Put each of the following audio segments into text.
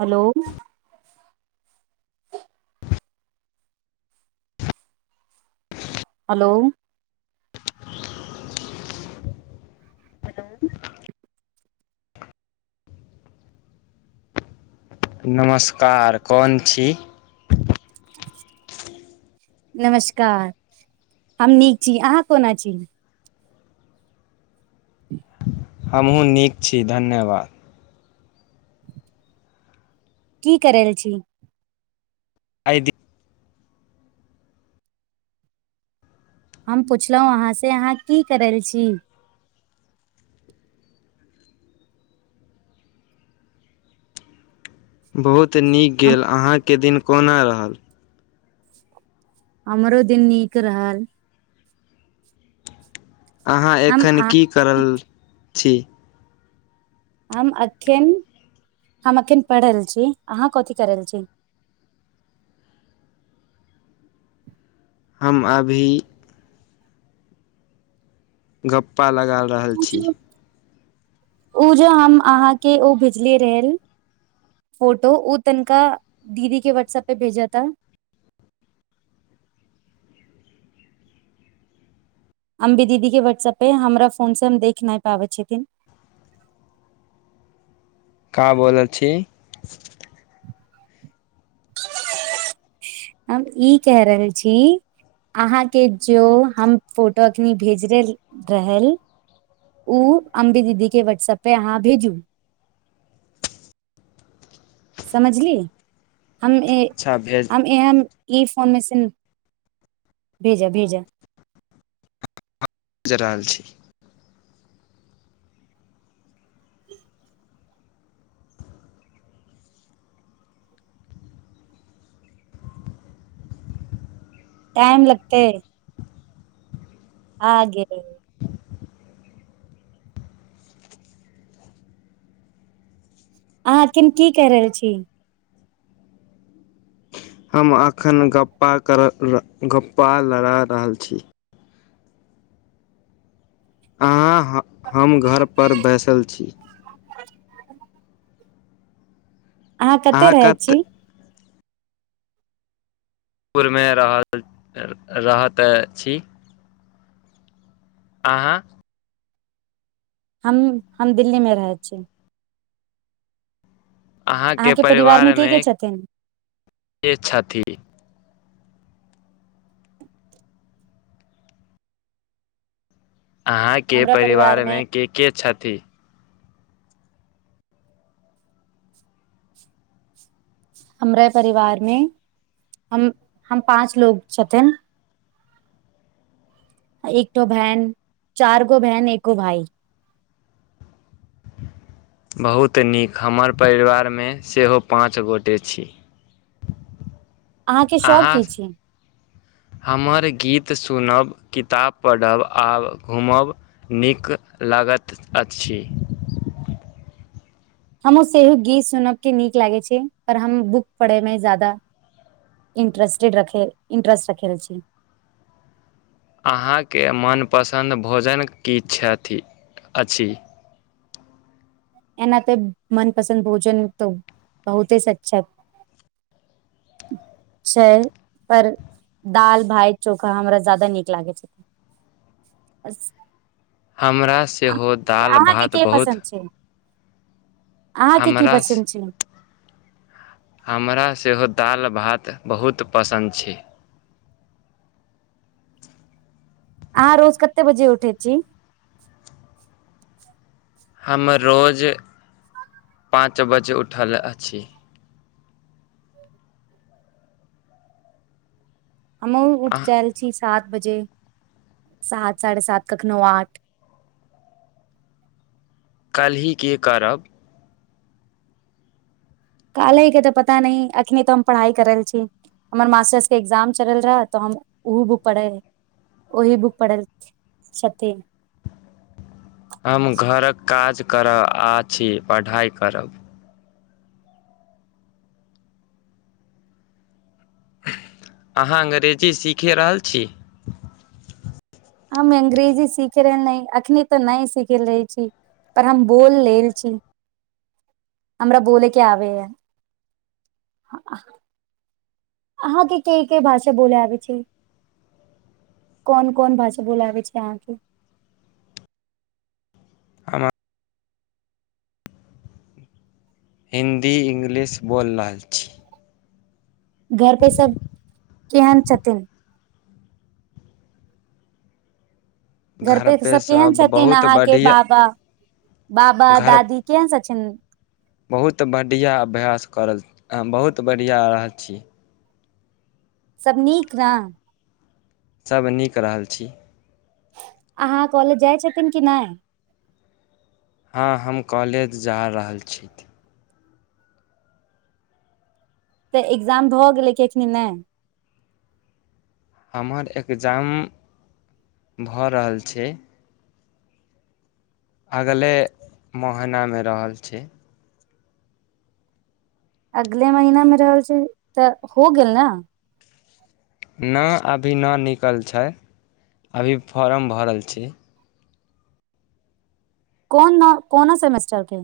Hello hello hello [inaudible] नमस्कार कोन छी नमस्कार हम नीक छी अहाँ कोना छी हमहूँ नीक छी धन्यवाद की करैल छी आय दी [unintelligible] हम पुछलौं अहाँसँ अहाँ की करल छी बहुत नीक हम गेल अहाँके दिन कोना रहल हमरो दिन नीक रहल अहाँ हम एखन आ की करल छी हम अखेन हम अखेन पढ़ रहल छी अहाँ कथी कर रहल छी हम अभी गप्पा लगा रहल ओ छी जो उ जे हम अहाँके उ भेजलीयै रहल फोटो उ तनिका दीदी के व्हटसऐप पे भेजब त हम भी दीदी के व्हाट्सऐपे हमरा फोन से हम देख नय पाबै छथिन का बोलल छी [inaudible] हम ई कह रहल छी अहाँके जो हम फोटो अखनी भेजले रहल उ अम्बे दीदीके व्हाट्सअपे अहाँ भेजू समझली हम ऐं अच्छा भेज हम एहन ई फोन मे से न भेजा भेजा ज रहल छी टाइम लगतेै आ गेलै अहाँ एखिन की कय रहल छी हम एखन गप्पा कर गप्पा लड़ा रहल छी अहाँ हम घरपर बैसल छी अहाँ कते रहैत छी पुरमे रहल रहैत छी अहाँ हम हम दिल्ली मे रहैत छी। अहाँके परिवार मे के के छथिन ए छथी अहाँके हमरा परिवार मे परिवारमे के के छथि हमरा परिवार मे हम हम पाँच लोग छथिन एकठो बहन चार गो बहन एको भाइ बहुत नीक हमर परिवारमे सेहो पाँच गोटे छी अहाँके शौक अहाँ की छी हमर गीत सुनब किताब पढ़ब आ घूमब नीक लागत अछि हमहुँ सेहो गीत सुनब के नीक लागे छै पर हम बुक पढ़ेमे जादा इंटरेस्टेड रखे इंटरेस्ट रखै र छी अहाँके मनपसन्द भोजन की छथि अछि एना तऽ मनपसन्द भोजन तऽ बहुते सचछक सलि पर दाल भाय चोखा हमरा जादा नीक लागै छथि अस हमरा सेहो दाल भात बहुत पसन्द छै अहाँके की हमरा पसन्द छै हमरा सेहो दाल भात बहुत पसन्द छै अहाँ रोज कते बजे उठै छी हम रोज पाँच बजे उठल अछि हमहु उठ आ जाल छी सात बजे सात साढ़े सात कखनो आठ कल्हि के करब काल्हि के तऽ पता नहि अखिने त हम पढ़ाइ करल छी हमर मास्टर्स के एग्जाम चलल रहे तऽ हम ओहो बुक पढ़े ओही बुक पढ़ल छथि हम घरक काज करय आछि पढ़ाइ करब अहाँ अंग्रेजी सीखे रहल छी हम अंग्रेजी सिख रहल नय अखनी तऽ नय सिखेल रहे छी पर हम बोल लेल छी हमरा बोलैके आबेया ह अहाँ के कय कय भाषा बोलय आबै छै कोन कोन भाषा बोलऽ आबै छै अहाँके हमार हिन्दी इंग्लिश बोलि रहल छी घर पे सब केहन छथिन घर पे सब केहन छथिन अहाके बाबा बाबा घर दादी केहन सछिन बहुत बढ़िआँ अभ्यास करल बहुत बढ़िआँ रहल छी सब नीक न सब नीक रहल छी अहाँ कॉलेज जाइ छथिन कि नय हँ हम कॉलेज जा रहल छी तऽ एग्जाम भऽ गेलै कि एखनी नय हमर एग्जाम भऽ रहल छै अगले मह नामे रहल छी अगले महिना मे रहल छै तऽ हो गेल ने नऽ अभी नऽ निकल छै अभी फॉर्म भरल छै कोन न कोनो सेमेस्टर के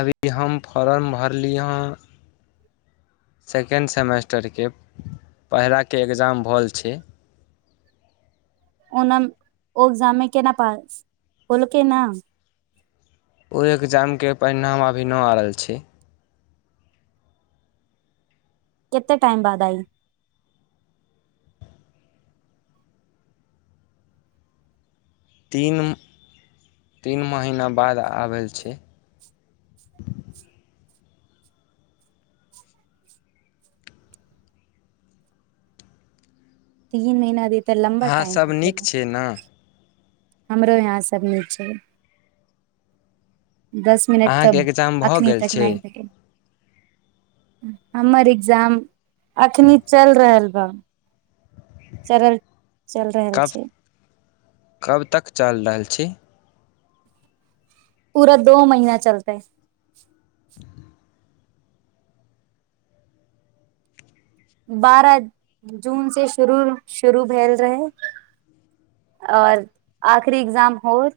अभी हम फोर्म भरली हँ सेकेण्ड सेमेस्टर के पहिला के एग्जाम भल छै ओनम ओ एग्जाम मे केना पास केलकै न ओ एग्जाम के परिणाम अभी न आ रहल छै केते टाइम बाद आइ तीन तीन महिना बाद आबलि छै तीन महिना अभी तऽ लम्बा टाइम अहाँसभ होत नीक छियै ने हमरो यहाँ सब निक छै मिनट अहाँके तब एग्जाम भऽ अखनी गेल तक छै नय भेटै हमर इग्जाम अखनी चलि रहल [inaudible] चरल चलि रहल कब छै कब तक चलि रहल छी पूरा दो महीना चलतै बारह जून से शुरू शुरू भेल रहै आओर आखरी एग्जाम होत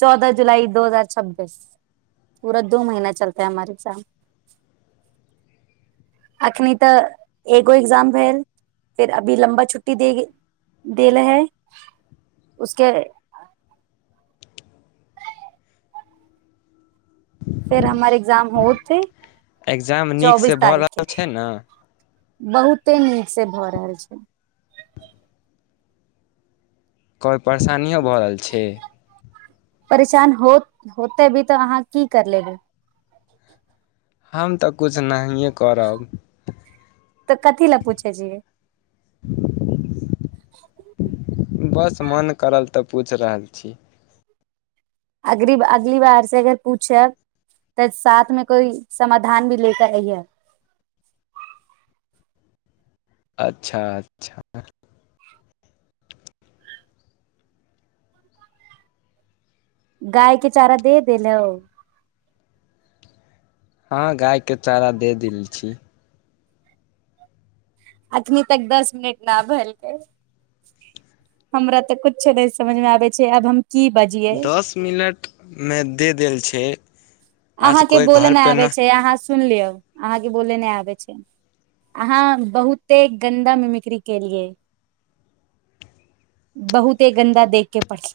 चौदह जुलाई दू हजार छब्बीस पूरा दू महीना चलतै हमारे एगजाम अखनी तऽ एगो एग्जाम भेल फेर अभी लम्बा छुट्टी दे देले हय [unintelligible] फेर हमर एग्जाम होते एकग्जाम नीकसँ भऽ रहल छै ने बहुते नीक से भऽ रहल छै कोइ परेशानियो भऽ रहल छै परेशान होत होते भी तऽ अहाँ की कर लेबै हम तऽ कुछ नाहिए करब तऽ कथी लए पूछे छियै [inaudible] बस मन करल तऽ पूछ रहल छी अगरीब अगली बार से अगर पूछब तऽ साथ मे कोई समाधान भी लेके आइयै अच्छा अच्छा गायके चारा दे देल हो हँ गाय के चारा दे देल छी अखनी तक दस मिनट ना भैलकै हमरा तऽ कुछो नय समझ मे आबे छै आब हम की बजी दस मिनटमे दे देल छै आज अहाँके कोइ बोले नय घरपे आबे न छै अहाँ सुन लियौ अहाँके बोले नय आबै छै अहाँ बहुते गन्दा मिमिक्री केलियै बहुते गन्दा देखके पढ़ै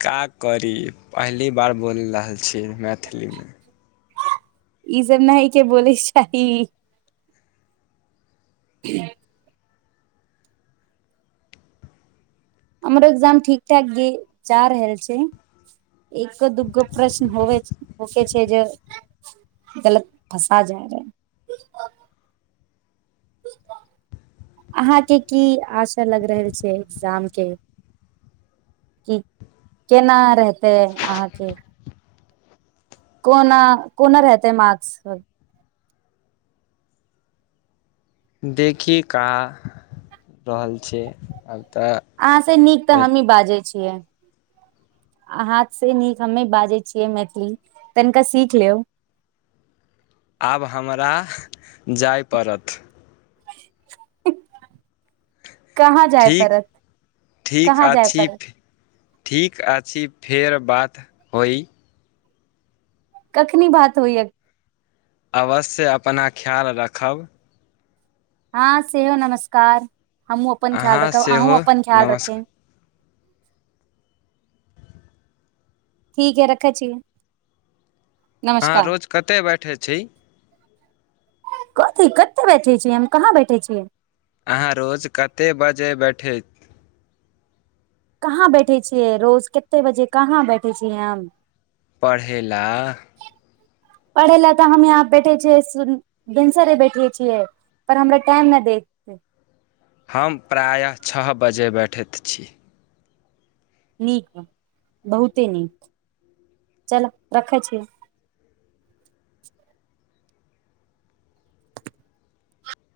का करी पहली बार बोलि रहल छी मैथिलीमे ई सब न हय के बोलैके चाही [inaudible] हमर इग्जाम ठीक ठाक गीचा रहल छै एक दू्गो प्रश्न होवे होके छै जे गलत फँसा जा रहै अहाँके की आशा लग रहल छै इग्जाम के की केना रहतै अहाँके कोना कोना रहतै मार्क्स सब देखि का रहल छै आब तऽ अहाँ से नीक तऽ हमहीं बाजै छियै हाथ से नीक हम्मे बाजै छियै मैथिली तनिका सीख लेव आब हमरा जाय पड़त कहाँ जाय ठीक पड़त ठीक कहाँ जाय अछि पड़त ठीक अछि फेर बात होइ कखनी बात होइ अब अवश्य अपना ख्याल राखब हँ सेहो नमस्कार हमहुँ अपन ख्याल अहाँ रखब अहूँं सेहो अपन ख्याल नमस्कार रखें ठीक अई रखै छी अहाँ रोज कते बैठे छी कथी कते बैठे छी हम कहाँ बैठे छी अहाँ रोज कते बजे बैठति कहाँ बैठे छियै रोज कते बजे कहाँ बैठे छियै हम पढ़ै ला पढ़े ला तऽ हम यहां बैठे छियै भिनसरे बैठै छियै पर हमरा टाइम न देत हम प्रायः छह बजे बठित छी नीक बहुते नीक चलऽ रखै छी